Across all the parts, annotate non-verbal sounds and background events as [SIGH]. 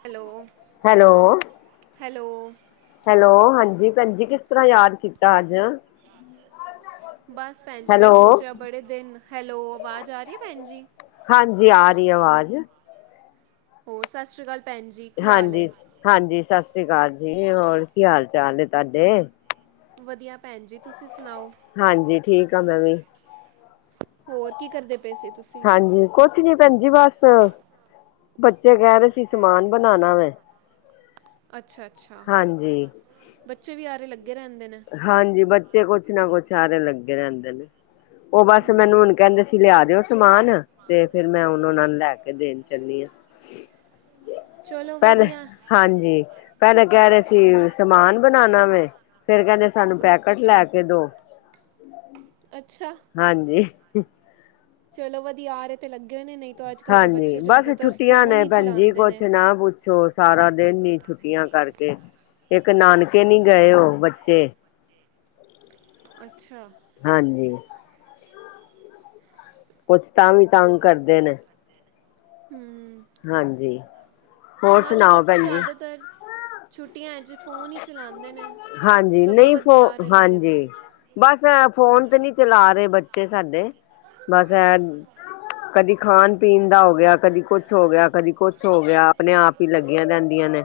Hello hello, hello. Hello ਹਾਂਜੀ ਭੈਣ ਜੀ ਕਿਸ ਤਰ੍ਹਾਂ ਯਾਦ ਕੀਤਾ ਆੱਜ। ਬਸ ਭੈਣ ਜੀ ਮੈਂ ਸੋਚਿਆ ਬੜੇ ਦਿਨ ਹੈਲੋ ਆਵਾਜ਼ ਆ ਰੀ ਐ ਭੈਣ ਜੀ। ਹਾਂਜੀ ਆ ਰੀ ਐ ਆਵਾਜ਼। ਹੋਰ ਸਾਸ੍ਰੀਕਾਲ। ਹਾਂਜੀ, ਹਾਂਜੀ ਸਾਸੀਕਾਲ ਜੀ ਹੋਰ ਕੀ ਹਾਲ ਚਾਲ ਐ ਤੁਆਡੇ। ਵਦੀਆ ਭੈਣ ਜੀ ਤੁਸੀਂ ਸੁਣਾਓ? ਹਾਂਜੀ ਠੀਕ ਆ ਮੈਂ ਵੀ। ਹੋਰ ਕੀ ਕਰਦੇ ਪੇ ਸੀ ਤੁਸੀਂ ਹਾਂਜੀ ਕੁਛ ਨੀ ਭੈਣ ਜੀ ਬਸ ਬੱਚੇ ਕੈ ਰੇ ਸੀ ਸਮਾਨ ਬਨਾਨਾ ਵੈਂ। ਅੱਛਾ-ਅੱਛਾ ਹਾਂਜੀ, ਬੱਚੇ ਵੀ ਆਰੇ ਲੱਗੇ ਰੈਂਦੇ ਨੇ। ਹਾਂਜੀ ਬੱਚੇ ਕੁਛ ਨਾ ਕੁਛ ਆਰੇ ਲੱਗੇ ਰੈਂਦੇ ਨੇ। ਓ ਬਸ ਮੈਨੂੰ ਹੂੰ ਹੁਣਮਨ ਕੈਂਦੇ ਸੀ ਲਿਆ ਦਿਓ ਸਮਾਨ ਤੇ ਫੇਰ ਮੈਂ ਹੁਨ ਓਨਾ ਨੂੰ ਲੈ ਕੇ ਦੇਣ ਚੱਲੀ ਆ। ਚਲੋ ਪੈਲੇ ਵਧੀਆ ਹਾਂਜੀ, ਪੈਲੇ ਕੈ ਰੇ ਸੀ ਸਮਾਨ ਬਨਾਨਾ ਵੇ ਫੇਰ ਕੈਂਦੇ ਸਾਨੂੰ ਪੈਕੇਟ ਲੈ ਕੇ ਦੋ। ਅੱਛਾ! ਹਾਂਜੀ। ਚਲੋ ਵਦੀਆ ਆਰੇ ਤੇ ਲੱਗੇ ਹੋਏ ਨੇ ਨਈ ਤੋ ਆੱਜ-ਕੱਲ ਦੇ ਹਾਂਜੀ ਬੱਚੇ ਬਸ ਜਾਦਾਤਰ ਫੋਨ ਈ ਚਲਾਂਦੇ ਨੇ। ਛੋ ਸਾਰਾ ਦਿਨ ਈ ਛੁੱਟੀਆਂ ਕਰਕੇ ਏਕ ਨਾਨਕੇ ਨੀ ਗਏ ਓ ਬੱਚੇ। ਅੱਛਾ। ਹਾਂਜੀ। ਕੁਛ ਤਾਂ ਵੀ, ਤੰਗ ਕਰਦੇ ਨੇ। ਹੂੰ ਹਾਂਜੀ। ਹੋਰ ਨਾਲੇ ਸੁਣਾਓ ਬੱਚੇ ਭੈਣ ਜੀ ਜ਼ਿਆਦਾਤਰ, ਛੁੱਟੀਆਂ 'ਚ ਫੋਨ ਹੀ ਚਲਾਉਂਦੇ ਨੇ ਹਾਂਜੀ, ਸਗੋਂ ਨਹੀਂ ਫੋ, ਵਧੀਆ ਲੱਗਦੇ ਦੇ ਨੇ ਹਾਂਜੀ ਬਸ ਐ ਫੋਨ ਤੇ ਨਹੀਂ ਚਲਾ ਰਹੇ ਬੱਚੇ ਸਾਡੇ, ਬਸ ਐ [UNINTELLIGIBLE] ਕਦੀ ਖਾਣ-ਪੀਣ ਦਾ ਹੋ ਗਿਆ, ਕਦੀ ਕੁਛ ਹੋ ਗਿਆ, ਕਦੀ ਕੁਛ ਹੋ ਗਿਆ, ਆਪਣੇ ਆਪ ਹੀ ਲੱਗੀਆਂ ਰਹਿੰਦੀਆਂ ਨੇ।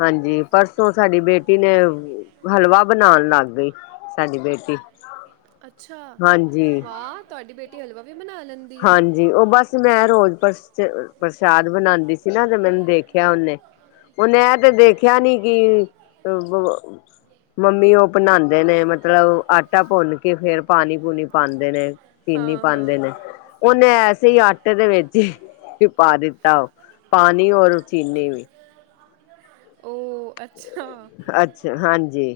ਹਾਂਜੀ, ਪਰਸੋਂ ਸਾਡੀ ਬੇਟੀ ਨੇ ਹਲਵਾ ਬਣਾਉਣ ਲੱਗ ਗਈ, ਸਾਡੀ ਬੇਟੀ, ਹਾਂਜੀ ਆਹ, ਤੁਹਾਡੀ ਬੇਟੀ ਹਲਵਾ ਵੀ ਬਣਾ ਲੈਂਦੀ ਆ ਹਾਂਜੀ, ਉਹ ਬਸ ਮੈਂ ਰੋਜ਼ ਪਰਸ 'ਚ ਅ ਪ੍ਰਸ਼ਾਦ ਬਣਾਉਂਦੀ ਸੀ ਨਾ, ਤੇ ਮੈਨੂੰ ਦੇਖਿਆ ਉਹਨੇ ਉਹਨੇ ਇਹ ਤੇ ਦੇਖਿਆ ਨੀ ਕਿ, ਅ, ਬ, ਅ ਮੰਮੀ ਉਹ ਬਣਾਉਂਦੇ ਨੇ ਮਤਲਬ, ਆਟਾ ਭੁੰਨ ਕੇ ਫੇਰ ਪਾਣੀ ਪੂਣੀ ਪਾਉਂਦੇ ਨੇ ਚੀਨੀ ਹਾਂ ਪਾਂਦੇ ਨੇ, ਹਾਂ ਉਹਨੇ ਐਸੇ ਹੀ ਆਟੇ ਦੇ ਵਿੱਚ ਈ ਔਰ ਚੀਨੀ ਵੀ [UNINTELLIGIBLE] ਉਹ, ਅੱਛਾ 'ਚ ਹਾਂਜੀ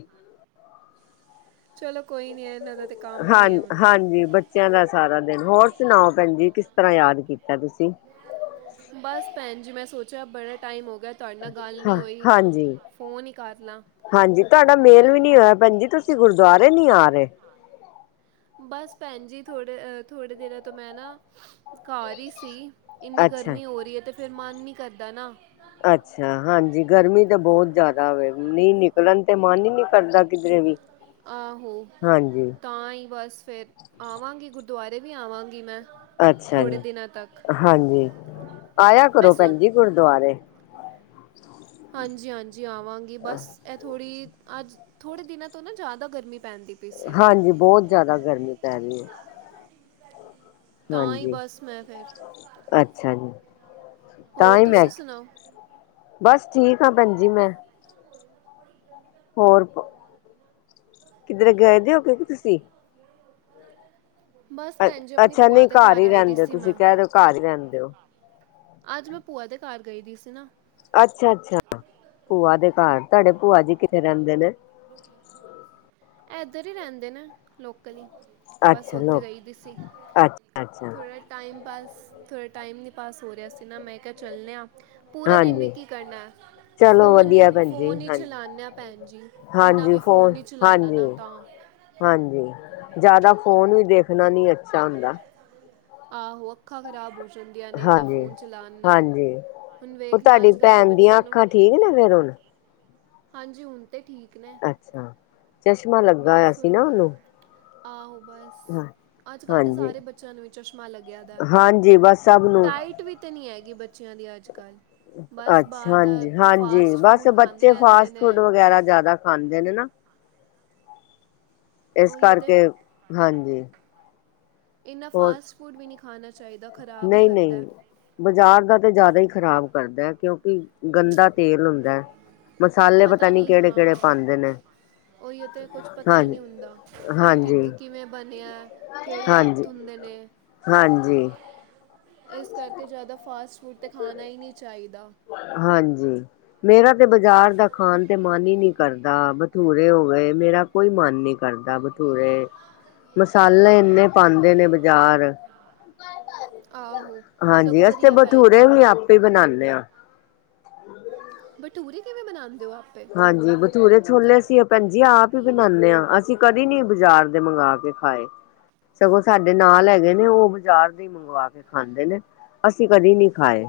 ਚਲੋ ਕੋਈ ਨੀ, ਇਹਨਾਂ ਦਾ ਤੇ ਕੰਮ ਹੀ ਹਾਂ, ਹੈ ਹੁਣ ਹਾਂਜੀ ਬੱਚਿਆਂ ਦਾ ਸਾਰਾ ਦਿਨ, ਹੋਰ ਸੁਣਾਓ ਭੈਣ ਜੀ, ਕਿਸ ਤਰ੍ਹਾਂ ਯਾਦ ਕੀਤਾ ਤੁਸੀਂ? ਬਸ ਭੈਣ ਜੀ, ਮੈਂ ਸੋਚਿਆ ਬੜਾ ਟਾਈਮ ਹੋ ਗਿਆ ਤੁਹਾਡੇ ਨਾਲ ਗੱਲ ਹਾਂ ਨਹੀਂ ਹੋਈ, ਹਾਂਜੀ ਫੋਨ ਹੀ ਕਰ ਲਾਂ। ਹਾਂਜੀ, ਤੁਹਾਡਾ ਮੇਲ ਵੀ ਨਹੀਂ ਹੋਇਆ ਭੈਣ ਜੀ, ਤੁਸੀਂ ਗੁਰਦੁਆਰੇ ਨੀ ਆ ਰਹੇ? ਬਸ ਭੈਣ ਜੀ, ਥੋੜੇ ਅ ਥੋੜੇ ਦਿਨਾਂ ਤੋਂ ਮੈਂ ਨਾ ਘਰ ਹੀ ਸੀ, ਇੰਨੀ ਅੱਛਾ ਗਰਮੀ ਹੋ ਰਹੀ ਏ ਤੇ ਫਿਰ ਮਨ ਨਹੀਂ ਕਰਦਾ ਨਾ। ਅੱਛਾ, ਹਾਂਜੀ, ਗਰਮੀ ਤੇ ਬਹੁਤ ਜ਼ਿਆਦਾ ਵੇ ਨੀਂ ਨਿਕਲਣ ਤੇ ਮਨ ਹੀ ਨਹੀਂ ਕਰਦਾ। ਕਿਧਰੇ ਵੀ ਆਹੋ, ਹਾਂਜੀ ਤਾਂ ਹੀ ਬਸ ਫਿਰ ਆਵਾਂਗੀ, ਗੁਰਦੁਆਰੇ ਵੀ ਆਵਾਂਗੀ ਮੈਂ ਅੱਛਾ ਥੋੜ੍ਹੇ ਜੀ, ਦਿਨਾਂ ਤੱਕ ਹਾਂਜੀ, ਆਇਆ ਮੈਂ ਕਰੋ ਸੁਣ ਭੈਣ ਜੀ ਗੁਰਦੁਆਰੇ। ਹਾਂਜੀ-ਹਾਂਜੀ ਆਵਾਂਗੀ ਬਸ, ਇਹ ਥੋੜ੍ਹੀ ਅੱਜ, ਥੋੜੇ ਦਿਨਾਂ ਤੋਂ ਨਾ ਜ਼ਿਆਦਾ ਗਰਮੀ ਪੈਂਦੀ ਪਈ ਸੀ ਹਾਂਜੀ, ਬਹੁਤ ਜਿਆਦਾ ਗਰਮੀ ਪੈ ਰਹੀ ਏ। ਤਾਂ ਹੀ ਬਸ ਮੈਂ ਫਿਰ, ਅੱਛਾ ਜੀ। ਤਾਂ ਹੋਰ ਹੀ ਮੈਂ ਤੁਸੀਂ ਸੁਣਾਓ? ਬਸ ਠੀਕ ਆ, ਭੈਣ ਜੀ ਮੈਂ [UNINTELLIGIBLE] ਹੋਰ ਪੋ, ਕਿਧਰੇ ਗਏ ਦੇ ਓ ਕੀ ਤੁਸੀਂ? [UNINTELLIGIBLE] ਬਸ ਭੈਣ ਜੀ, ਆਪਣੀ ਅੱਛਾ ਭੂਆ ਨਹੀਂ ਦੇ ਘਰ ਹੀ ਆਈ ਦੀ ਰਹਿੰਦੇ ਹੋ ਸੀ ਤੁਸੀਂ ਮੈਂ। ਕਹਿ ਰਹੇ ਹੋ ਘਰ ਹੀ ਰਹਿੰਦੇ ਹੋ। ਅੱਜ ਮੈਂ, ਭੂਆ ਦੇ ਘਰ ਗਈ ਦੀ ਸੀ ਨਾ। ਅੱਛਾ ਅੱਛਾ ਭੂਆ ਦੇ ਘਰ, ਤੁਹਾਡੇ ਭੂਆ ਜੀ ਕਿੱਥੇ ਰਹਿੰਦੇ ਨੇ? ਇੱਧਰ ਹੀ ਰਹਿੰਦੇ ਨੇ। ਲੋਕਲ ਈ, ਬਸ ਅੱਛਾ ਉੱਥੇ ਲੋਕ ਗਈ ਦੀ ਸੀ, ਅੱਛਾ ਅੱਛਾ ਥੋੜ੍ਹਾ ਟਾਈਮ ਪਾਸ, ਥੋੜ੍ਹਾ ਟਾਈਮ ਨਹੀਂ ਪਾਸ ਹੋ ਰਿਹਾ ਸੀ ਨਾ ਮੈਂ ਕਿਹਾ ਚੱਲਨੇ ਆ ਪੂਰੇ ਦਿਨ ਵੀ ਹਾਂਜੀ। ਕੀ ਕਰਨਾ ਆਂ। ਚਲੋ ਫੋਨ ਵਧੀਆ ਹੀ, ਭੈਣ ਜੀ ਫੋਨ ਹੀ ਹਾਂਜੀ, ਚਲਾ ਨੇ ਆ ਭੈਣ ਜੀ, ਇੰਨਾ ਵੀ ਫੋਨ ਨੀ 'ਚ ਹਾਂਜੀ, ਹਾਂਜੀ, ਜ਼ਿਆਦਾ ਫੋਨ ਵੀ ਦੇਖਣਾ ਨੀ ਅੱਛਾ ਹੁੰਦਾ। ਆਹੋ, ਅੱਖਾਂ ਖ਼ਰਾਬ ਹੋ ਜਾਂਦੀਆਂ ਨੇ ਇਨਾਂ ਹਾਂਜੀ ਫ਼ੋਨ ਚਲਾਉਣ ਨਾਲ। ਹਾਂਜੀ ਹੁਨ ਉਹ ਵੇਖਲੋ ਤੁਹਾਡੀ ਅੱਜ ਕੱਲ੍ਹ ਦੇ ਭੈਣ ਦੀਆਂ ਬੱਚੇਆਂ ਨੂੰ ਅੱਖਾਂ ਠੀਕ ਨੇ ਫੇਰ ਹੁਣ ਹਾਂਜੀ ਹੁਨ ਤੇ ਠੀਕ ਨੇ। ਅੱਛਾ, ਚਸ਼ਮਾ ਲੱਗਾ ਹਆ ਬਸ ਸੀ ਹੁਣ ਨਾ ਉਹਨੂੰ ਆਹੋ ਬ ਸ ਹਾਂ ਅੱਜ ਕੱਲ੍ਹ ਤਾਂ ਹਾਂਜੀ ਸਾਰੇ ਬੱਚੇਆਂ ਨੂੰ ਵੀ ਚਸ਼ਮਾ ਲੱਗੇਆ ਦਾ ਹਾਂਜੀ ਬਸ ਸਭ ਨੂੰ ਡਾਇਟ ਟ ਵੀ ਤੇ ਨੀ ਹੈਗੀ ਬੱਚੇਆਂ ਦੀ ਅੱਜ ਕੱਲ੍ਹ। ਬਸ ਅੱਛਾ ਬਾਹਰ ਦਾ ਹਾਂਜੀ-ਹਾਂਜੀ ਫਾਸਟ ਬਸ ਫੂਡ ਖਾਂਦੇ ਬੱਚੇ ਰਹਿੰਦੇ ਫਾਸਟ ਫੂਡ ਨੇ ਵਗੈਰਾ ਜਾਦਾ ਖਾਂਦੇ ਨੇ ਨਾ। ਇਸ ਉਹੀ ਤੇ ਕਰਕੇ ਹਾਂਜੀ। ਇੰਨਾ ਹੋਰ ਫਾਸਟ ਫੂਡ ਵੀ ਨਹੀਂ ਖਾਨਾ ਚਾਹੀਦਾ ਖ਼ਰਾਬ ਹੀ ਨਹੀਂ ਕਰਦਾ ਨਹੀਂ ਏ। ਬਾਜ਼ਾਰ ਦਾ ਤਾਂ ਜਾਦਾ ਹੀ ਖ਼ਰਾਬ ਕਰਦਾ ਹੈ ਕਿਉਂਕਿ ਗੰਦਾ ਤੇਲ ਹੁੰਦਾ ਹੈ। ਮਸਾਲੇ ਪਤਾ ਨੀ ਕੇੜੇ ਕੇੜੇ ਪਾਂਦੇ ਨੇ ਓਹੀਓ ਤੇ ਕੁਛ ਪਤਾ ਹੀ ਹਾਂਜੀ, ਨਹੀਂ ਹੁੰਦਾ ਕਿਦ ਹਾਂਜੀ, ਕਿਵੇਂ ਬਨੇਆ ਹੈ। ਕੇੜੇ ਹਾਂਜੀ, ਹੱਥ ਹੁੰਦੇ ਨੇ। ਹਾਂਜੀ ਇਸ ਕਰਕੇ ਜਾਦਾ ਫਾਸਟ ਫੂਡ ਤੇ ਖਾਣਾ ਹੀ ਨਹੀਂ ਚਾਹੀਦਾ। ਹਾਂਜੀ ਮੇਰਾ ਤੇ ਬਾਜ਼ਾਰ ਦਾ ਖਾਣ ਤੇ ਮਨ ਹੀ ਨੀ ਕ ਕਰਦਾ ਬਟੂਰੇ ਹੋ ਗਏ ਮੇਰਾ ਕੋਈ ਮਨ ਨੀ ਕਰਦਾ ਬਟੂਰੇ ਮਸਾਲੇ ਏਨੇ ਪਾਂਦੇ ਨੇ ਬਾਜ਼ਾਰ। ਬਾਏ-ਬਾਏ। ਆਹੋ ਹਾਂਜੀ, ਸਗੋਂ ਅਸੀਂ ਤੇ ਵਧੀਆ ਭੈਣ ਬਟੂਰੇ ਜੀ ਵੀ ਆਪੇ ਬਨਾਂਨੇ ਹਾਂ। ਬਟੂਰੇ ਕਿਵੇਂ ਬਨਾਂਦੇ ਹੋ ਆਪੇ? ਹਾਂਜੀ, ਬਠੂਰੇ ਛੋਲੇ ਅਸੀਂ ਭੈਣ ਜੀ ਆਪ ਹੀ ਬਨਾਂਦੇ ਹਾਂ, ਅਸੀਂ ਕਦੇ ਨੀ ਬਾਜ਼ਾਰ ਦੇ ਮੰਗਵਾ ਕੇ ਖਾਏ। ਸਗੋਂ ਸਾਡੇ ਨਾਲ ਹੈਗੇ ਨੇ ਉਹ ਬਜ਼ਾਰ ਦੇ ਮੰਗਵਾ ਕੇ ਖਾਂਦੇ ਨੇ ਅਸੀਂ ਕਦੇ ਨਹੀਂ ਖਾਏ।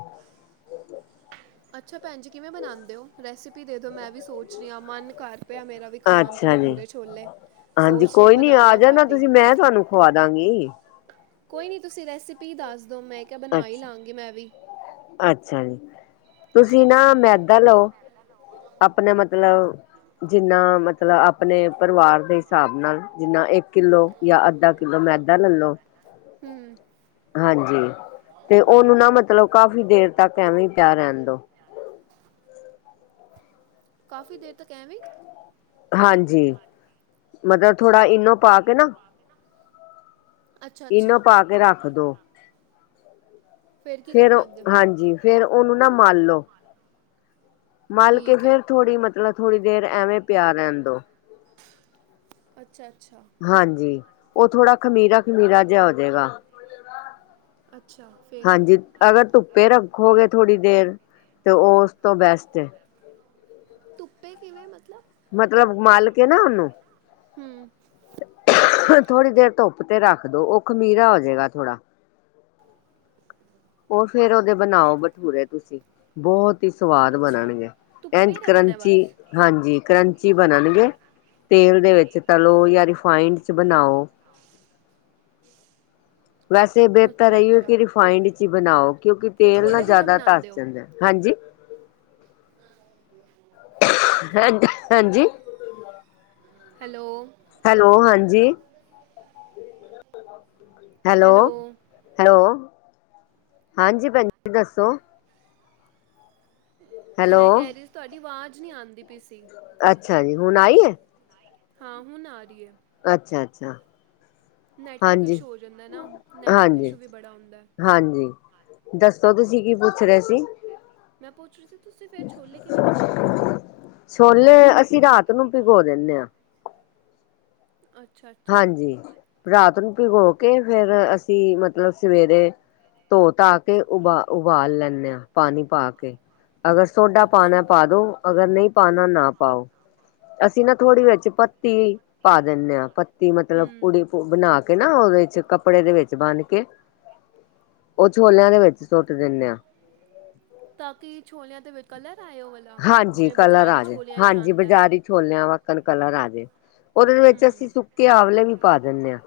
ਅੱਛਾ ਭੈਣ ਜੀ ਕਿਵੇਂ ਬਣਾਂਦੇ ਹੋ? ਰੈਸਪੀ ਦੇ ਦੋ ਮੈਂ ਵੀ ਸੋਚ ਰਹੀ ਹਾਂ ਮਨ ਕਰ ਪਿਆ ਮੇਰਾ ਵੀ ਖਾਣ ਤੇ ਅੱਛਾ ਜੀ। ਬਟੂਰੇ ਛੋਲੇ। ਹਾਂਜੀ ਸੋਚ ਰੀਆ ਕੋਈ ਨੀ ਆ ਬਨਾਲਾ ਜਾਣਾ ਘਰ ਹੀ। ਤੁਸੀਂ ਮੈਂ ਤੁਹਾਨੂੰ ਖਵਾਦਾਂਗੀ। ਕੋਈ ਨੀ ਤੁਸੀਂ ਰੈਸਪੀ ਦੱਸ ਦੋ ਮੈਂ ਕੇਹਾ ਬਣਾ ਹੀ ਅੱਛਾ ਲਵਾਂਗੀ ਮੈਂ ਵੀ। ਅੱਛਾ ਜੀ‌ ਤੁਸੀਂ ਨਾ ਮੈਦਾ ਲਓ ਹੇਲੋ। [INAUDIBLE] ਆਪਨੇ ਮਤਲਬ ਜਿੰਨਾ ਮਤ ਲਬ ਆਪਣੇ ਪਰਵਾਰ ਦੇ ਹਿਸਾਬ ਨਾਲ ਜਿੰਨਾ ਏਕ ਕਿੱਲੋ ਜਾਂ ਅੱਧਾ ਕਿੱਲੋ ਮੈਦਾ ਲੈਲੋ। ਹਮ ਹਾਂਜੀ ਤੇ ਉਹਨੂੰ ਨਾ ਮਤਲਬ ਕਾਫ਼ੀ ਦੇਰ ਤੱਕ ਐਵੇਂ ਹੀ ਪੇਆ ਰਰੇ ਰੇਣ ਦੋ। ਕਾਫ਼ੀ ਦੇਰ ਤੱਕ ਐਵੇਂ ਹੀ? ਹਾਂਜੀ ਮਤਲਬ ਥੋੜਾ ਇਨੋ ਇਨੋ ਪਾ ਕੇ ਨਾ ਅੱਛ- ਇਨੋ ਅੱਛਾ ਪਾ ਇਨੋ ਰੱਖ ਪਾ ਕੇ ਰਖ ਦੋ। ਫੇਰ ਅੱਗੇ ਹਾਂਜੀ ਫੇਰ ਉਹਨੂੰ ਨਾ ਮਲ ਲੋ। ਮਲ ਕੇ ਠੀਕ ਹੈ ਫੇਰ ਥੋੜ੍ਹੀ ਮਤਲਬ ਥੋੜ੍ਹੀ ਦੇਰ ਐਵੇਂ ਪੇਆ ਰੈਣ ਦੋ। ਅੱਛਾ -ਅੱਛਾ ਹਾਂਜੀ ਉਹ ਥੋੜਾ ਖਮੀਰਾ- ਖ਼ਮੀਰਾ ਜਿਹਾ ਹੋਜੇਗਾ ਅੱਛਾ ਫਿਰ ਹਾਂਜੀ। ਅਗਰ ਧੁੱਪੇ ਰੱਖੋਗੇ ਥੋੜੀ ਦੇਰ, ਤੇ ਓ ਉਸ ਤੋਂ ਬੈਸਟ ਏ। ਧੁੱਪੇ ਕਿਵੇਂ ਮਤਲਬ? ਮਤਲਬ ਮਾਲ ਕੇ ਨਾ ਉਨੂੰ ਹੂੰ ਥੋੜ੍ਹੀ ਦੇਰ ਧੁੱਪ ਤੇ ਰੱਖ ਦੋ ਉਹ ਖਮੀਰਾ ਹੋਜੇਗਾ ਥੋੜਾ। ਉਹ ਫੇਰ ਉਹਦੇ ਬਣਾਓ ਬਠੂਰੇ ਤੁਸੀਂ ਬਹੁਤ ਹੀ ਸਵਾਦ ਅੱਛਾ ਬਣਨਗੇ। ਐਂਜ ਧੁੱਪੇ ਰੱਖਣਾ ਕਰੰਚੀ, ਬਸ ਹਾਂਜੀ ਕਰੰਚੀ ਬਣਨਗੇ। ਤੇਲ ਦੇ ਵਿੱਚ ਤਲੋ ਜਾਂ ਰਿਫਾਇੰਡ ਚ ਬਣਾਓ। [INAUDIBLE] ਵੈਸੇ ਬਿਹਤਰ ਅੱਛਾ ਏਹਿਓ ਕਿ ਅੱਛਾ ਰਿਫਾਈੰਡ ਚ ਬਣਾਓ ਕਿਉਂਕਿ ਤੇ ਤੇਲ ਨਾ ਛੋਲੇ ਕਿਵੇਂ ਜ਼ਿਆਦਾ ਧਸ ਬਣਾਉਂਦੇ ਹੋ ਜਾਂਦਾ ਐ। ਹਾਂਜੀ। [INAUDIBLE] ਹਾਂਜੀ ਹਾਂਜੀ ਹੈਲੋ। ਹੈਲੋ ਹਾਂਜੀ। ਹੈਲੋ ਹੈਲੋ, ਹਾਂਜੀ ਭੈਣ ਜੀ ਦੱਸੋ? ਹੈਲੋ ਮੈਂ ਕੈਰੀਸ ਤੁਹਾਡੀ ਆਵਾਜ਼ ਨਹੀਂ ਆਦੀ ਪੀ ਸੀ। ਅੱਛਾ ਜੀ ਹੁਣ ਆਈ ਐ। ਹਾਂ ਹੁਣ ਆ ਰਹੀ ਐ। ਅੱਛਾ ਅੱਛਾ। ਨੈੱਟਵਰਕ ਹਾਂਜੀ ਇਸ਼ੂ ਹੋ ਜਾਂਦਾ ਨਾ, ਨੈੱਟਵਰਕ ਹਾਂਜੀ ਇਸ਼ੂ ਵੀ ਬੜਾ ਆਉਦਾ। ਹਾਂਜੀ, ਦੱਸੋ ਤੁਸੀਂ ਕੀ ਪੁੱਛ ਰਹੇ ਸੀ? ਮੈਂ ਪੁੱਛ ਰਹੀ ਸੀ ਤੁਸੀਂ ਫਿਰ ਛੋਲੇ ਕਿਵੇਂ ਬਣਾਉਂਦੇ ਓ? ਛੋਲੇ ਅਸੀਂ ਰਾਤ ਨੂੰ ਭਿਗੋ ਦਿੰਦੇ ਆ। ਅੱਛਾ ਅੱਛਾ ਹਾਂਜੀ ਰਾਤ ਨੂੰ ਭਿਗੋ ਕੇ ਫੇਰ ਅਸੀਂ ਮਤਲਬ, ਸਵੇਰੇ ਧੋ ਤਾ ਤੇ ਉਬਾਲ- ਉਬਾਲ ਲੈਂਦੇ ਆ ਪਾਣੀ ਪਾ ਕੇ, ਅਗਰ ਸੋਡਾ ਅੱਛਾ ਪਾਣਾ ਪਾ ਦੋ ਅਗਰ ਨਹੀਂ ਪਾਣਾ ਨਾ ਪਾਓ, ਅਸੀਂ ਨਾ ਥੋੜ੍ਹੀ ਵਿਚ ਪੱਤੀ ਪਾ ਦਿੰਦੇ ਆ। ਕੀ ਮਤਲਬ ਪੁੜੀ ਹੂੰ ਬਣਾ ਕੇ ਨਾ ਉਹਦੇ ਵਿੱਚ ਕੱਪੜੇ ਦੇ ਵਿੱਚ ਬੰਨ ਕੇ, ਉਹ ਛੋਲਿਆਂ ਦੇ ਵਿੱਚ ਸੱਟ ਦਿੰਦੇ ਆ। ਤਾਂ ਕੀ ਛੋਲਿਆਂ ਤੇ ਵਿਚੱ ਕਲਰ ਆਇ ਓ ਵਾਲਾ? ਹਾਂਜੀ ਜਿਵੇਂ ਕਲਰ ਬਾਜ਼ਾਰੀ ਆਜੇ, ਛੋਲਿਆਂ 'ਚ ਹਾਂਜੀ ਆਉਂਦਾ ਹੈ ਬਾਜ਼ਾਰੀ ਛੋਲਿਆ ਵਕ ਕਣ ਕਲਰ ਆਜੇ ਉਹਦੇ ਵਿੱਚ ਅਸੀਂ ਹੂੰ ਸੁੱਕੇ ਆਵਲੇ ਵੀ ਪਾ ਦੇਨੇ ਆ।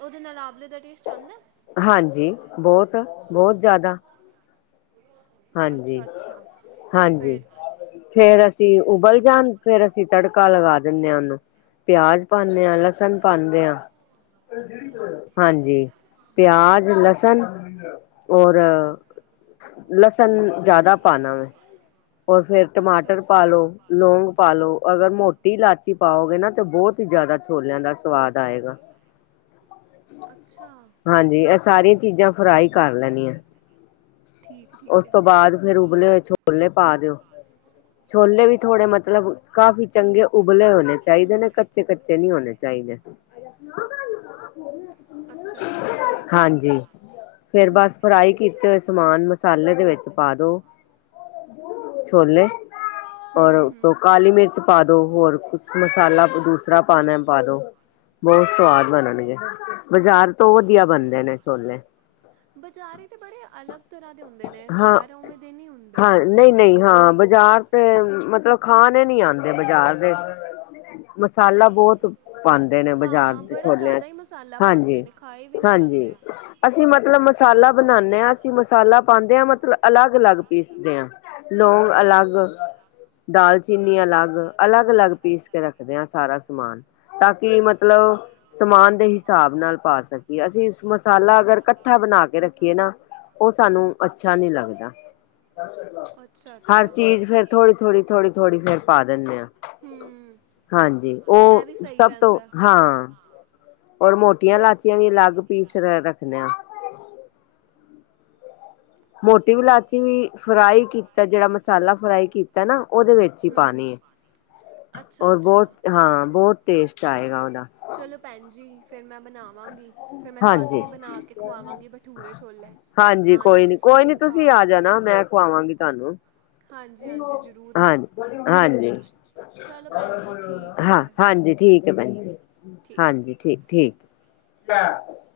ਉਹਦੇ ਨਾਲ ਆਵਲੇ ਦਾ ਟੇਸਟ ਆਦਾ? ਹਾਂਜੀ ਬੋਤ-ਬੋਤ ਜ਼ਿਆਦਾ। ਹਾਂਜੀ ਅੱਛਾ ਅੱਛਾ ਹਾਂਜੀ। ਫਿਰ ਫੇਰ ਅਸੀਂ ਉਬਲ ਜਾਣ ਫੇਰ ਅਸੀਂ ਤੜਕਾ ਲਗਾ ਦਿੰਦੇ ਹਾਂ ਉਹਨੂੰ। ਪਿਆਜ ਭੁੰਨ ਲਿਆ, ਲਸਣ ਪਾਦੇ ਆ, ਹਾਂਜੀ ਪਿਆਜ, ਲਸਣ ਔਰ ਲਸਣ ਜ਼ਿਆਦਾ ਪਾਣਾ ਵੈਂ, ਔਰ ਫੇਰ ਅੱਛਾ ਟਮਾਟਰ ਅੱਛਾ ਪਾ ਲੋੋ। ਲੋਂਂਗ ਪਾਾਲੋ ਅਗਰ ਮੋਟੀ ਇਲਾਚੀ ਪਾਓਗੇ ਨਾ ਤੇ ਬਹੁਤ ਹੀ ਜ਼ਿਆਦਾ ਛੋਲਿਆਂ ਦਾ ਸਵਾਦ ਆਏਗਾ। ਅੱਛਾ ਹਾਂਜੀ ਇਹ ਸਾਰੀਆਂ ਚੀਜ਼ਾਂ ਫਰਾਈ ਕਰ ਲੈਣੀ ਐ। ਠੀਕ ਉਸ ਠੀਕ ਹੈ ਤੋਂ ਬਾਅਦ ਫੇਰ ਉਬਲੇ ਹੋਏ ਛੋਲੇ ਪਾ ਦਿਓ। ਛੋਲੇ ਵੀ ਥੋੜੇ ਮਤਲਬ, ਕਾਫ਼ੀ ਚੰਗੇ ਉਬਲੇ ਹੋਣੇ ਚਾਹੀਦੇ ਨੇ ਕ ਕੱਚੇ -ਕੱਚੇ ਨਹੀਂ ਹੋਣੇ ਚਾਹੀਦੇ। ਅੱਛਾ ਅੱਛਾ ਠੀਕ ਹੈ ਹਾਂਜੀ, ਫੇਰ ਬਸ ਫਰਾਈ ਕੀਤੇ ਹੋਏ ਸਮਾਨ ਮਸਾਲੇ ਦੇ ਵਿੱਚ ਪਾ ਦੋ, ਛੋਲੇ ਹੂੰ ਔਰ ਹੂੰ ਉਸ ਹੂੰ ਤੋਂ ਕਾਲੀ ਮਿਰਚ ਪਾ ਦੋ, ਹੋਰ ਕੁਛ ਮਸਾਲਾ ਦੂਸਰਾ ਪਾਣਾ ਪਾ ਦੋ। ਬਹੁਤ ਸਵਾਦ ਬਣਨਗੇ, ਬਜ਼ਾਰ ਤੋਂ ਵਧੀਆ ਬਣਦੇ ਨੇ ਛੋਲੇ। ਬਜ਼ਾਰੇ ਤਾਂ ਬੜੇ ਅਲੱਗ ਤਰ੍ਹਾਂ ਦੇ ਹੁੰਦੇ ਨੇ, ਘਰ ਆਵੇਂ ਦੇ ਨਹੀਂ ਹੁੰਦੇ। ਨਹੀਂ ਨਹੀਂ, ਹਾਂ ਬਜ਼ਾਰ ਤੇ ਮਤਲਬ, ਖਾਣੇ ਨਹੀਂ‌ ਆਉਂਦੇ ਬਜ਼ਾਰ ਦੇ ਮਸਾਲਾ ਬਹੁਤ ਪਾਉਂਦੇ ਨੇ ਬਜ਼ਾਰ ਹਾਂ ਦੇ ਬੜਾ ਛੋਲਿਆਂ ਜ਼ਿਆਦਾ ਹੀ 'ਚ, ਮਸਾਲਾ ਪਾਉਂਦੇ ਹਾਂਜੀ ਨੇ ਖਾਏ ਵੀ ਨਹੀਂ ਹਾਂਜੀ। ਜਾਂਦੇ ਅਸੀਂ ਮਤਲਬ ਮਸਾਲਾ ਬਣਾਉਾਨਦੇ ਹਾਂ, ਅਸੀਂ ਮਸਾਲਾ ਪਾਉਂਦੇ ਹਾਂ ਮਤਲਬ ਅਲੱਗ ਅਲੱਗ ਪੀਸਦੇ ਹਾਂ, ਲੋਂਂਗ ਅਲੱਗ, ਦਾਲ ਚੀਨੀ ਅਲੱਗ, ਅਲੱਗ ਅਲੱਗ ਪੀਸ ਕੇ ਰੱਖਦੇ ਹ ਸਾਰਾ ਸਮਾਨ, ਤਾਂ ਕਿ ਮਤਲਬ ਸਮਾਨ ਦੇ ਹਿਸਾਬ ਨਾਲ ਪਾ ਸਕੀਏ, ਅਸੀਂ ਮਸਾਲਾ ਅਗਰ ਇਕੱਠਾ ਬਣਾ ਕੇ ਰੱਖੀਏ ਨਾ ਉਹ ਸਾਨੂੰ ਅੱਛਾ ਨੀ ਲੱਗਦਾ। ਅੱਛਾ ਹਰ ਅੱਛਾ ਚੀਜ਼ ਫੇਰ ਥੋੜ੍ਹੀ ਥੋੜ੍ਹੀ, ਥੋੜ੍ਹੀ ਥੋੜ੍ਹੀ ਫੇਰ ਪਾ ਦਿੰਦੇ ਆਾਂ। ਹੂੰ ਹਾਂਜੀ, ਇਹ ਉਹ ਵੀ ਸਹੀ ਸਭ ਤੋਂ ਰਹਿੰਦਾ ਹਾਂ ਔਰ ਬ ਮੋਟੀਆਂ ਲਾਚੀਆਂ ਵੀ, ਅਲੱਗ ਪੀਸ ਰੱਖਣੇ ਆ। ਮੋਟੀ ਵੀ ਲਾਚੀ ਫਰਾਈ ਕੀਤਾ ਜਿਹੜਾ ਮਸਾਲਾ, ਫਰਾਈ ਕੀ ਤਾ ਨਾ ਉਹਦੇ ਵਿੱਚ ਈ ਹੂੰ ਪਾਣੀ ਏ, ਅੱਛਾ ਔਰ ਬੋਅ ਅੱਛਾ ਹਾਂ ਬੋ ਟੇਸਟ ਆਏਗਾ ਉਹਦਾ। ਚਲੋ ਭੈਣ ਜੀ, ਫੇਰ ਮੈਂ ਬਣਾ ਵਾਂਗੀ ਫੇਰ ਮੈਂ ਤੁਹਾਨੂੰ ਹਾਂਜੀ। ਵੀ ਬਣਾ ਕੇ ਖੁਆਵਾਂਗੀ, ਭਠੂਰੇ-ਛੋਲੇ। ਹਾਂਜੀ ਕੋਈ ਨੀ, ਕੋਈ ਨੀ ਤੁਸੀਂ ਆ ਜਾਣਾ ਮੈਂ ਖੁਆਵਾਂਗੀ ਤੁਹਾਨੂੰ। ਹਾਂਜੀ-ਹਾਂਜੀ, ਜ਼ਰੂਰ। ਹਾਂ, ਹਾਂਜੀ। ਚਲੋ ਭੈਣ ਜੀ ਠੀਕ ਹੈ ਹਾਂ ਫਿਰ ਹਾਂਜੀ ਠੀਕ ਏ ਭੈਣ, ਠੀਕ ਹਾਂਜੀ ਠੀ ਠੀਕ। [INAUDIBLE]